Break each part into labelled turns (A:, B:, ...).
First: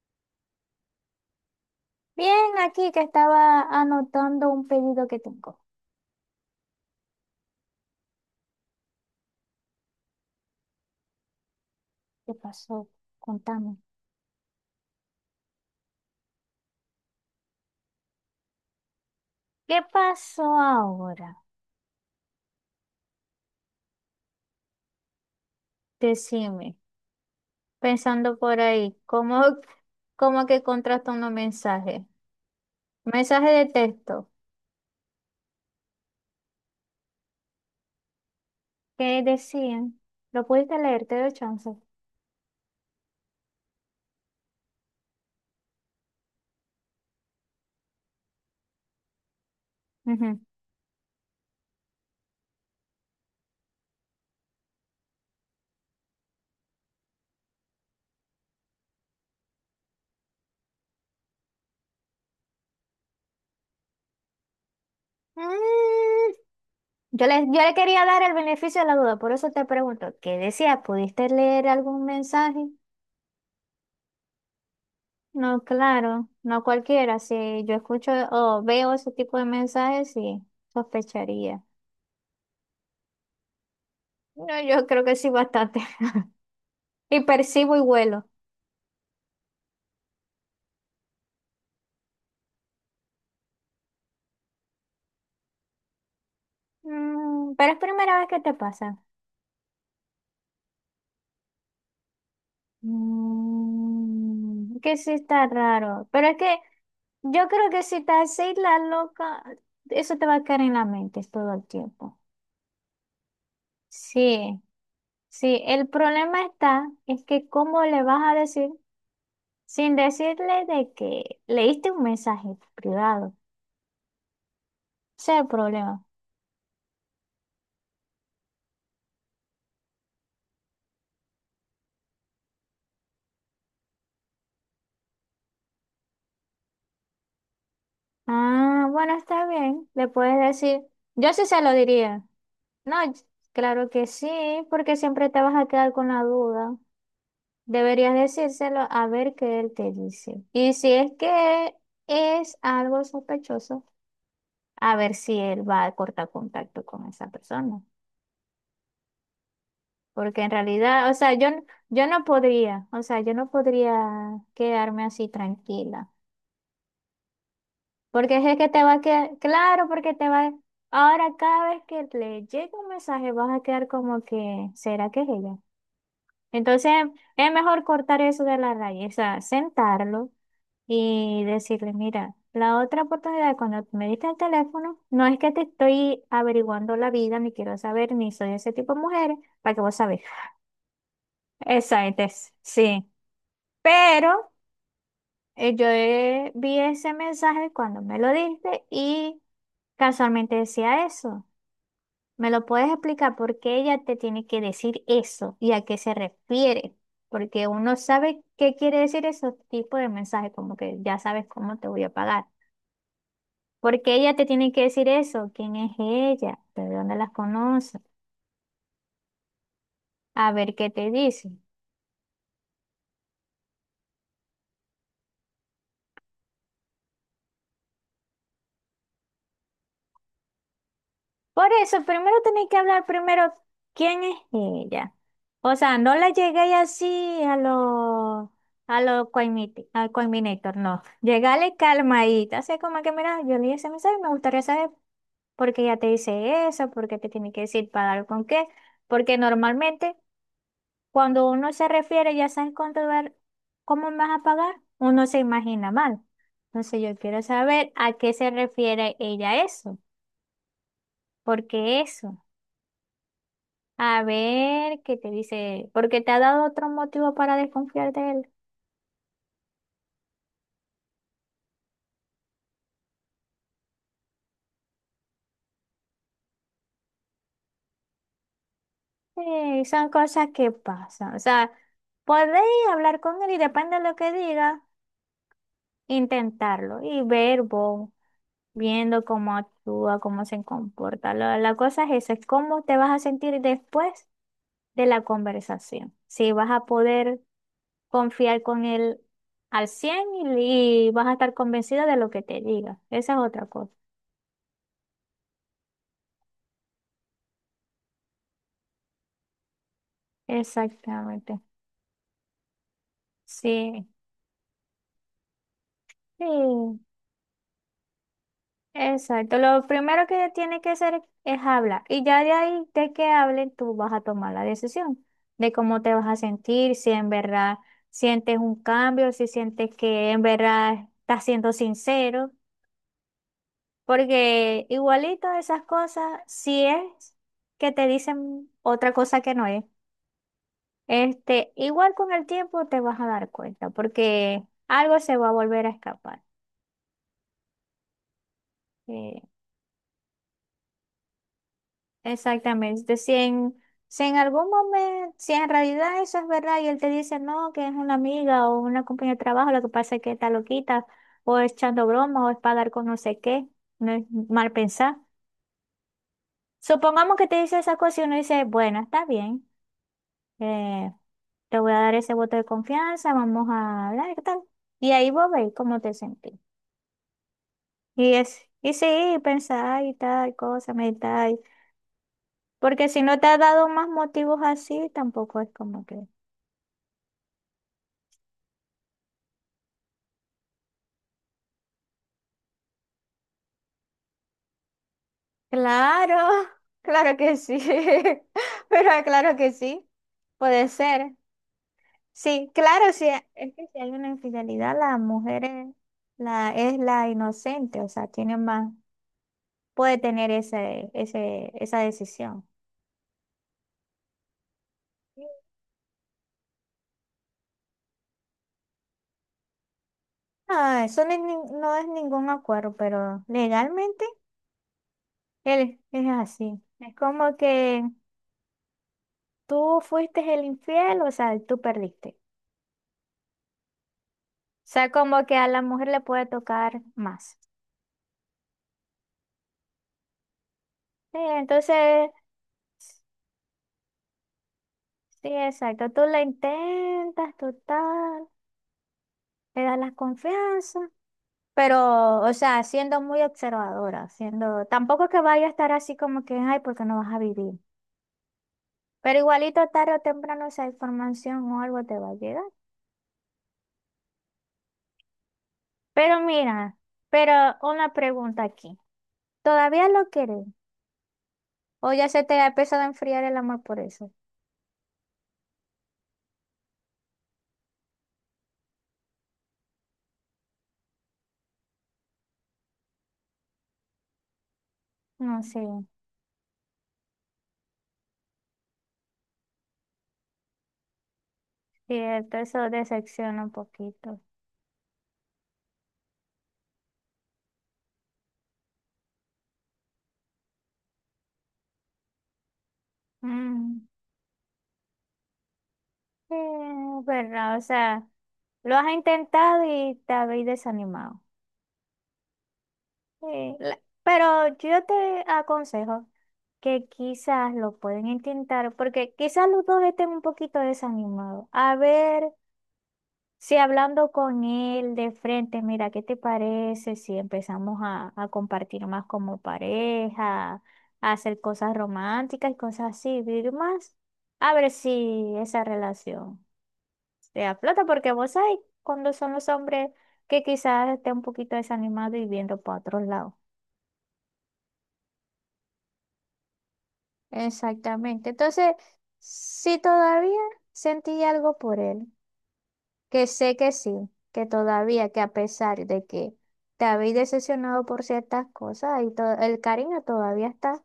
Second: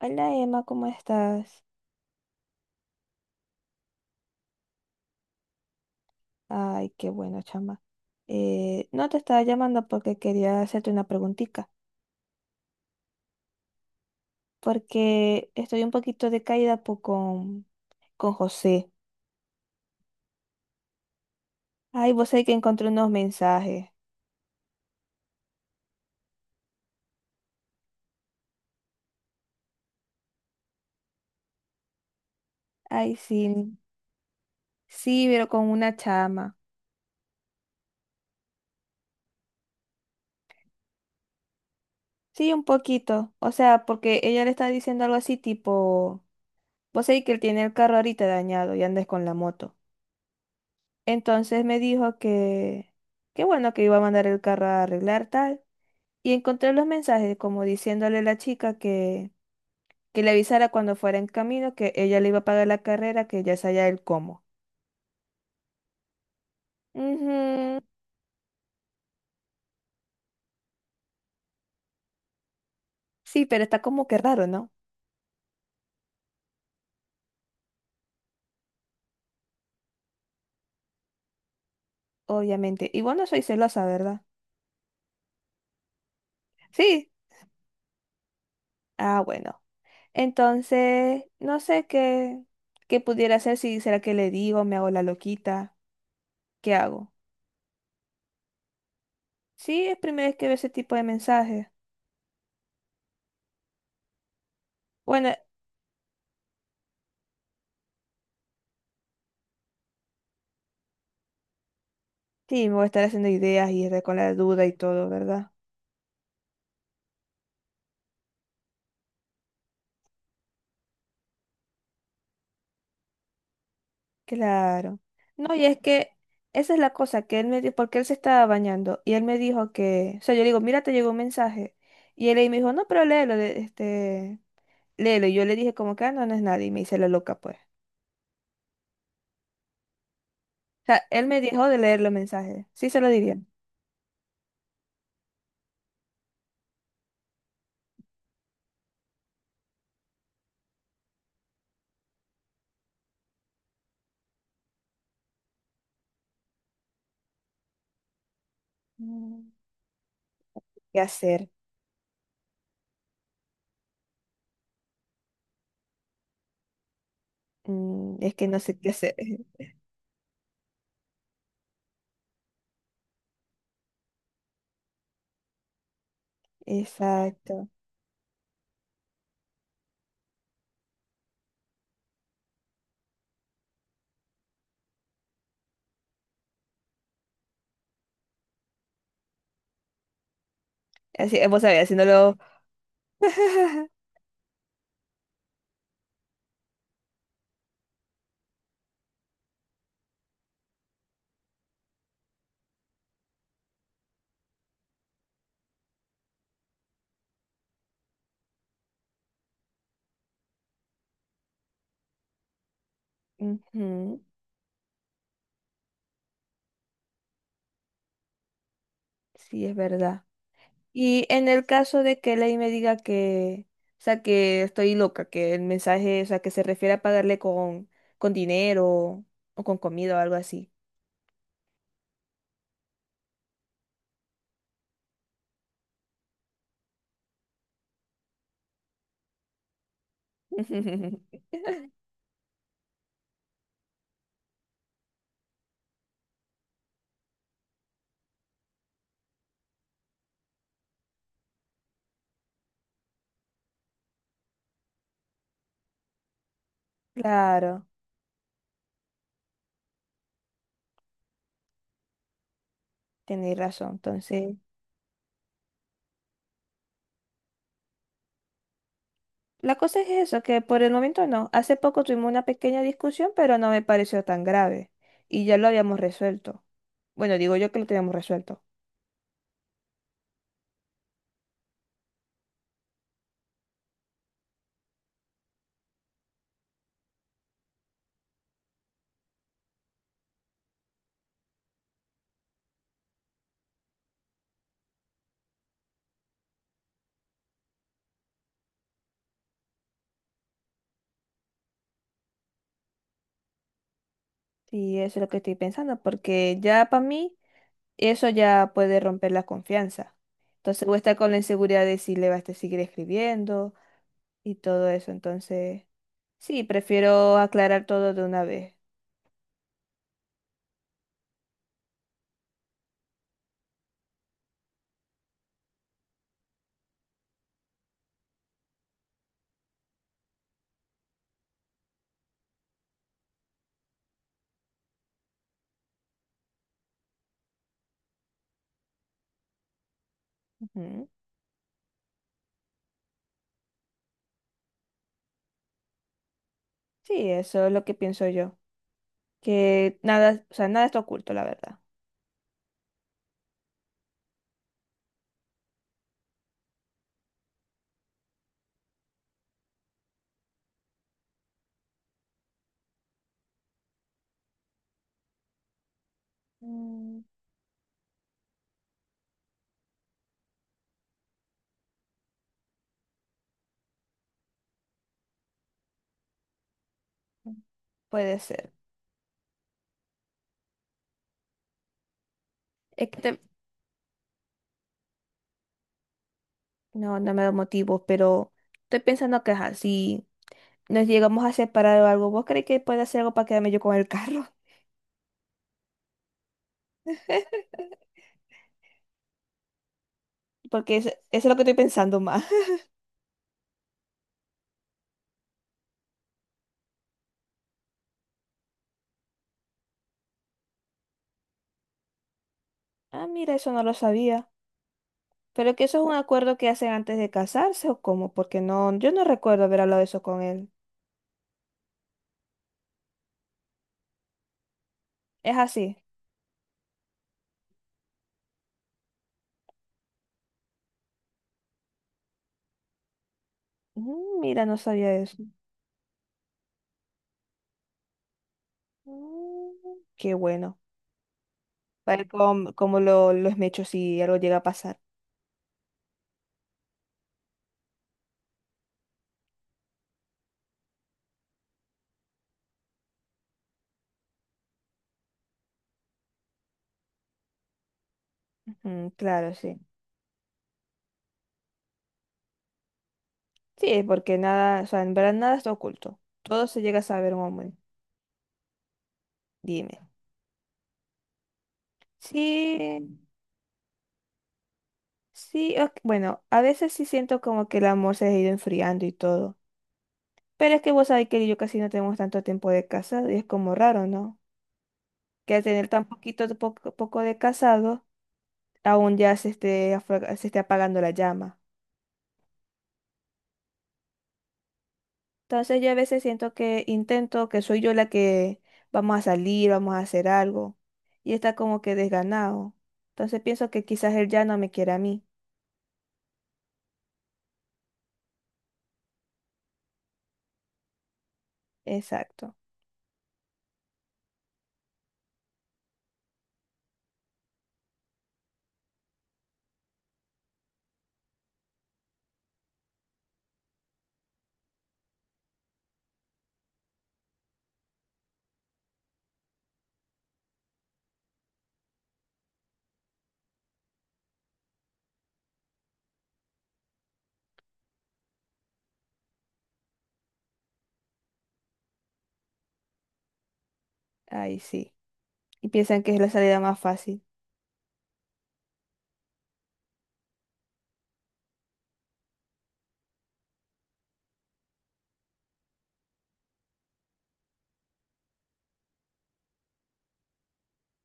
A: Hola Emma, ¿cómo estás?
B: Bien, aquí que estaba anotando un pedido que tengo.
A: Ay, qué bueno, chama. No te estaba llamando porque quería hacerte una preguntita,
B: ¿Qué pasó? Contame.
A: porque estoy un poquito decaída con José.
B: ¿Qué pasó ahora?
A: Ay, vos sabés que encontré unos mensajes.
B: Decime, pensando por ahí, ¿cómo, cómo que contrasta unos mensajes?
A: Ay, sí,
B: Mensaje de texto.
A: sí, pero con una chama.
B: ¿Qué decían? ¿Lo pudiste leer? Te doy chance.
A: Sí, un poquito. O sea, porque ella le está diciendo algo así tipo, vos sabés que él tiene el carro ahorita dañado y andes con la moto.
B: Ujú.
A: Entonces me dijo que, qué bueno que iba a mandar el carro a arreglar tal. Y encontré los mensajes como diciéndole a la chica que le avisara cuando fuera en camino que ella le iba a pagar la carrera, que ya sabía el cómo.
B: Mm, yo le
A: Ujú.
B: quería dar el beneficio de la duda, por eso te pregunto, ¿qué decía? ¿Pudiste leer algún mensaje?
A: Sí, pero está como que raro, ¿no?
B: No, claro, no cualquiera. Si yo escucho o veo ese tipo de mensajes, sí, sospecharía.
A: Obviamente. Y bueno, soy celosa, ¿verdad?
B: No, yo creo que sí, bastante.
A: Sí.
B: Y percibo y vuelo.
A: Ah, bueno. Entonces, no sé qué, qué pudiera hacer, si será que le digo, me hago la loquita, ¿qué hago?
B: Mm, pero es primera vez que te pasa.
A: Sí, es primera vez que veo ese tipo de mensajes.
B: Mm, que sí
A: Bueno,
B: está raro. Pero es que yo creo que si estás así, la loca, eso te va a quedar en la mente todo el tiempo.
A: sí, me voy a estar haciendo ideas y estar con la
B: Sí,
A: duda y todo, ¿verdad?
B: sí. El problema está, es que cómo le vas a decir. Sin decirle de que leíste un mensaje privado.
A: Claro.
B: Ese es el
A: No, y es
B: problema.
A: que esa es la cosa que él me dijo, porque él se estaba bañando y él me dijo que, o sea, yo le digo, mira, te llegó un mensaje. Y él ahí me dijo, no, pero léelo, léelo. Y yo le dije, como que, "Ah, no, no es nadie. Y me hice la loca, pues. O
B: Ah, bueno, está bien. Le puedes decir,
A: sea, él
B: yo
A: me
B: sí se
A: dijo
B: lo
A: de leer los
B: diría.
A: mensajes. Sí, se
B: No,
A: lo diría.
B: claro que sí, porque siempre te vas a quedar con la duda. Deberías decírselo a ver qué él te dice. Y si es que es algo sospechoso, a ver si él va a cortar contacto con esa persona.
A: Mm.
B: Porque en
A: ¿Qué
B: realidad, o sea, yo,
A: hacer?
B: yo no podría, o sea, yo no podría quedarme así tranquila.
A: Mm, es
B: Porque
A: que
B: es
A: no
B: que
A: sé
B: te
A: qué
B: va a
A: hacer.
B: quedar, claro, porque te va, ahora cada vez que le llegue un mensaje vas a quedar como que, ¿será que es ella? Entonces es
A: Exacto.
B: mejor cortar eso de la raíz, o sea, sentarlo y decirle, mira, la otra oportunidad cuando me diste el teléfono, no es que te estoy averiguando la vida, ni quiero saber, ni soy ese tipo de mujeres para que vos sabés.
A: Así, vos sabés,
B: Exacto,
A: haciéndolo.
B: sí. Pero yo vi ese mensaje cuando me lo diste y casualmente decía eso. ¿Me lo puedes explicar por qué ella te tiene que decir eso y a qué se refiere? Porque uno sabe qué quiere decir esos tipos de mensajes, como que ya sabes cómo te voy a pagar. ¿Por qué
A: Ujú,
B: ella te tiene que decir eso? ¿Quién es ella? ¿De dónde las conoces?
A: sí, es verdad.
B: A ver qué te
A: Y en
B: dice.
A: el caso de que Ley me diga que, o sea, que estoy loca, que el mensaje, o sea, que se refiere a pagarle con dinero o con comida o algo así.
B: Por eso, primero tenéis que hablar primero quién es ella. O sea, no la llegué así a lo al Coiminator, no. Llegale calmadita, así como que, mira, yo leí ese mensaje y me gustaría saber por qué ella te dice eso, por qué te tiene que decir para dar con qué. Porque normalmente cuando uno se refiere, ya sabes cuánto ver, cómo me vas a pagar, uno se imagina mal. Entonces yo quiero
A: Claro,
B: saber a qué se refiere ella eso, por qué eso.
A: tenéis razón.
B: A
A: Entonces,
B: ver qué te dice, porque te ha dado otro motivo para desconfiar de él.
A: la cosa es eso, que por el momento no. Hace poco tuvimos una pequeña discusión, pero no me pareció tan grave. Y ya lo habíamos resuelto. Bueno, digo yo que lo teníamos resuelto.
B: Sí, son cosas que pasan. O sea, podéis hablar con él y depende de lo que diga, intentarlo y ver vos, viendo cómo actúa, cómo se comporta. La cosa es eso, es cómo te vas a sentir después de la conversación. Si vas a poder confiar con él al 100 y vas a estar convencido de lo que te diga. Esa es otra cosa.
A: Y eso es lo que estoy pensando, porque ya para mí. Eso ya puede romper la confianza. Entonces voy a estar con la
B: Exactamente.
A: inseguridad de si le va a seguir escribiendo
B: Sí.
A: y todo eso. Entonces,
B: Sí,
A: sí, prefiero aclarar todo de una vez.
B: exacto. Lo primero que tiene que hacer es hablar. Y ya de ahí, de que hablen, tú vas a tomar la decisión de cómo te vas a sentir, si en verdad sientes un cambio, si sientes que en verdad estás siendo sincero. Porque igualito esas cosas, si es que te dicen otra cosa que no es,
A: Ujú.
B: este, igual con el tiempo te vas a dar cuenta, porque algo se va a volver a escapar.
A: Sí, eso es lo que pienso yo.
B: Eh,
A: Que nada, o sea, nada está oculto, la verdad.
B: Exactamente. Si en, si en algún momento, si en realidad eso es verdad y él te dice no, que es una amiga o una compañera de trabajo, lo que pasa es que está loquita o es echando broma o es para dar con no sé qué, no es mal pensar.
A: Mm,
B: Supongamos que te dice esa cosa y uno dice, bueno, está bien, eh, te voy a dar ese voto de confianza, vamos a hablar qué tal. Y ahí vos veis cómo te sentís. Y
A: puede
B: es,
A: ser.
B: y sí, pensar y tal cosa, meditar. Porque
A: Es que
B: si no
A: te-
B: te ha dado más motivos así, tampoco es como que.
A: no, no me da motivos, pero estoy pensando que ajá, si nos llegamos a separar o algo, ¿vos crees que puede hacer algo para quedarme yo con el carro?
B: Claro, claro que sí, pero claro que sí, puede
A: Porque eso
B: ser.
A: es lo que estoy pensando más.
B: Sí, claro, sí, es que si hay una infidelidad, la mujer es la inocente, o sea, tiene más, puede tener ese, ese, esa decisión.
A: Ah, mira, eso no lo sabía. Pero que eso es un acuerdo que hacen antes de casarse o cómo, porque no, yo no recuerdo haber hablado de eso con él.
B: Ah, eso no es, no es ningún acuerdo, pero legalmente
A: Es así.
B: él es así. Es como que tú fuiste el infiel, o sea, tú perdiste.
A: Mm, mira, no
B: O sea,
A: sabía eso.
B: como que a la mujer le puede tocar más.
A: Mm, qué bueno.
B: Sí,
A: Para
B: entonces
A: como, como lo esmecho si algo llega a pasar.
B: sí, exacto. Tú la intentas, total, le das la confianza, pero, o sea, siendo muy observadora, siendo, tampoco que vaya a estar así como que, ay, porque no vas a vivir.
A: Ujú,
B: Pero
A: claro, sí.
B: igualito tarde o temprano esa información o algo te va a llegar.
A: Sí, porque nada, o sea, en verdad nada está oculto.
B: Pero
A: Todo se
B: mira,
A: llega a saber, un
B: pero
A: hombre.
B: una pregunta aquí. ¿Todavía
A: Dime.
B: lo quieres? ¿O ya se te ha
A: Sí,
B: empezado a enfriar el amor por eso?
A: sí, ok, bueno, a veces sí siento como que el amor se ha ido enfriando y todo. Pero es que vos sabés que yo casi no tenemos tanto tiempo de casado y es como raro, ¿no? Que
B: No
A: al
B: sé,
A: tener tan poquito, poco, poco de casado, aún ya se esté, se esté apagando la llama.
B: cierto, eso decepciona un poquito.
A: Entonces yo a veces siento que intento que soy yo la que vamos a salir, vamos a hacer algo y está como que desganado. Entonces pienso que
B: Mm.
A: quizás él ya no me quiere a mí.
B: Verdad o sea, lo has intentado y te habéis desanimado.
A: Exacto.
B: Sí, pero yo te aconsejo que quizás lo pueden intentar, porque quizás los dos estén un poquito desanimados. A ver si hablando con él de frente, mira, ¿qué te parece si empezamos a compartir más como pareja, a hacer cosas románticas y cosas así, vivir más? A ver si esa relación. Te da plata porque vos sabés cuando son los hombres que quizás estén un poquito desanimados y viendo para otros lados.
A: Ahí sí. Y piensan que es la salida más fácil.
B: Exactamente. Entonces, si todavía sentí algo por él, que sé que sí, que todavía, que a pesar de que te habéis decepcionado por ciertas cosas, y el cariño todavía está.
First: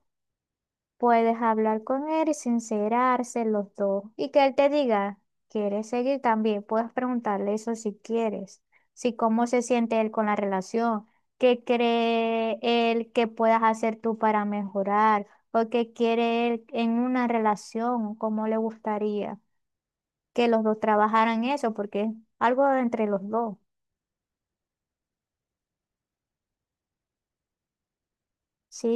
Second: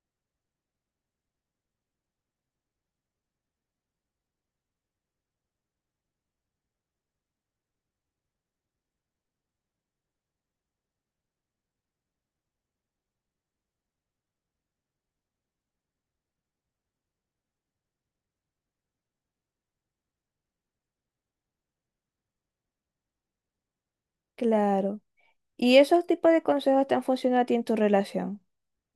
B: Puedes hablar con él y sincerarse los dos. Y que él te diga, ¿quieres seguir también? Puedes preguntarle eso si quieres. Si cómo se siente él con la relación, qué cree él que puedas hacer tú para mejorar, o qué quiere él en una relación, cómo le gustaría que los dos trabajaran eso, porque es algo entre los dos.
A: Claro. ¿Y esos tipos de consejos te han funcionado a ti en tu relación?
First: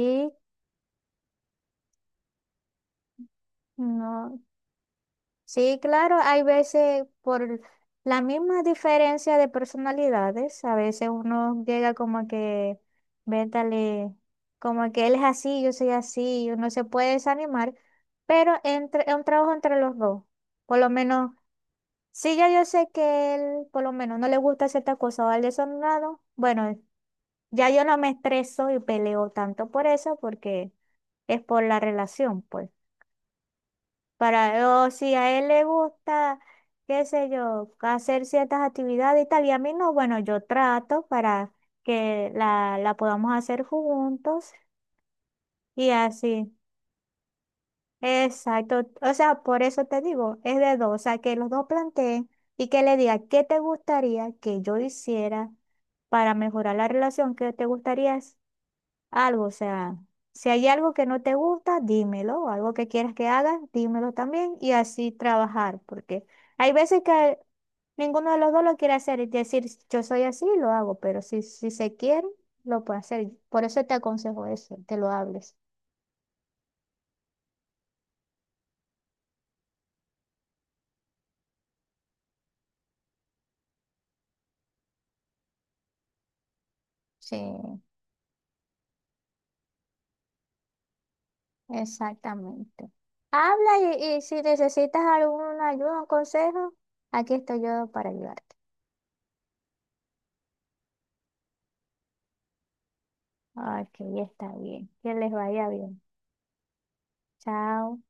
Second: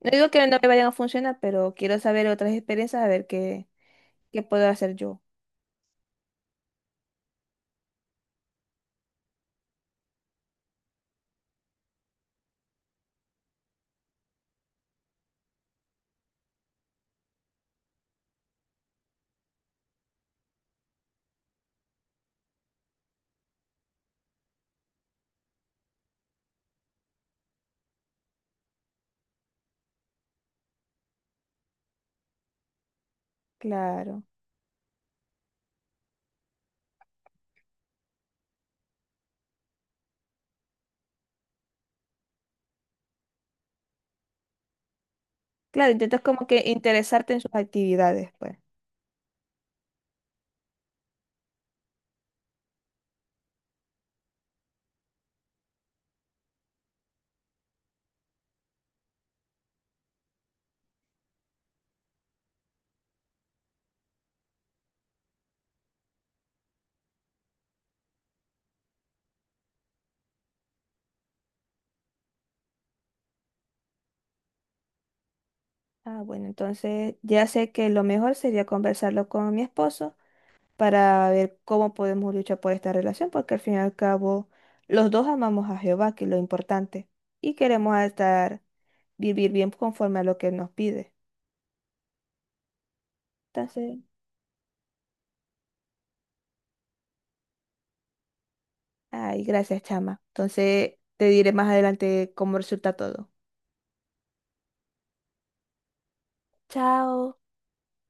A: No digo que no me vayan a funcionar, pero quiero saber otras experiencias, a ver qué,
B: no.
A: qué puedo hacer yo.
B: Sí, claro, hay veces por la misma diferencia de personalidades, a veces uno llega como que, véntale, como que él es así, yo soy así, y uno se puede desanimar, pero entre, es un trabajo entre los dos. Por lo menos, si ya yo sé que él, por lo menos, no le gusta cierta cosa o al desordenado, bueno, ya yo no me estreso y peleo tanto por eso, porque es por la relación, pues.
A: Claro.
B: Para, o si a él le gusta, qué sé yo, hacer ciertas actividades y tal, y a mí no, bueno, yo trato para que la podamos hacer juntos y
A: Claro, intentas como
B: así.
A: que interesarte en sus actividades, pues.
B: Exacto. O sea, por eso te digo, es de dos, o sea, que los dos planteen y que le diga qué te gustaría que yo hiciera para mejorar la relación, qué te gustaría algo, o sea, si hay algo que no te gusta, dímelo, o algo que quieras que hagas, dímelo también y así trabajar, porque hay veces que ninguno de los dos lo quiere hacer y decir, yo soy así, lo hago, pero si, si se quiere, lo puede hacer. Por eso te aconsejo eso, que lo hables.
A: Ah, bueno, entonces ya sé que lo mejor sería conversarlo con mi esposo para ver cómo podemos luchar por esta relación, porque al fin y al cabo los dos amamos a Jehová, que es lo importante,
B: Sí,
A: y queremos estar, vivir bien conforme a lo que nos pide.
B: exactamente. Habla
A: Entonces,
B: y si necesitas alguna ayuda, un consejo, aquí estoy yo para ayudarte.
A: ay, gracias, chama. Entonces te diré más adelante cómo resulta todo.
B: Ok, está bien. Que les vaya bien.
A: Chao.
B: Chao.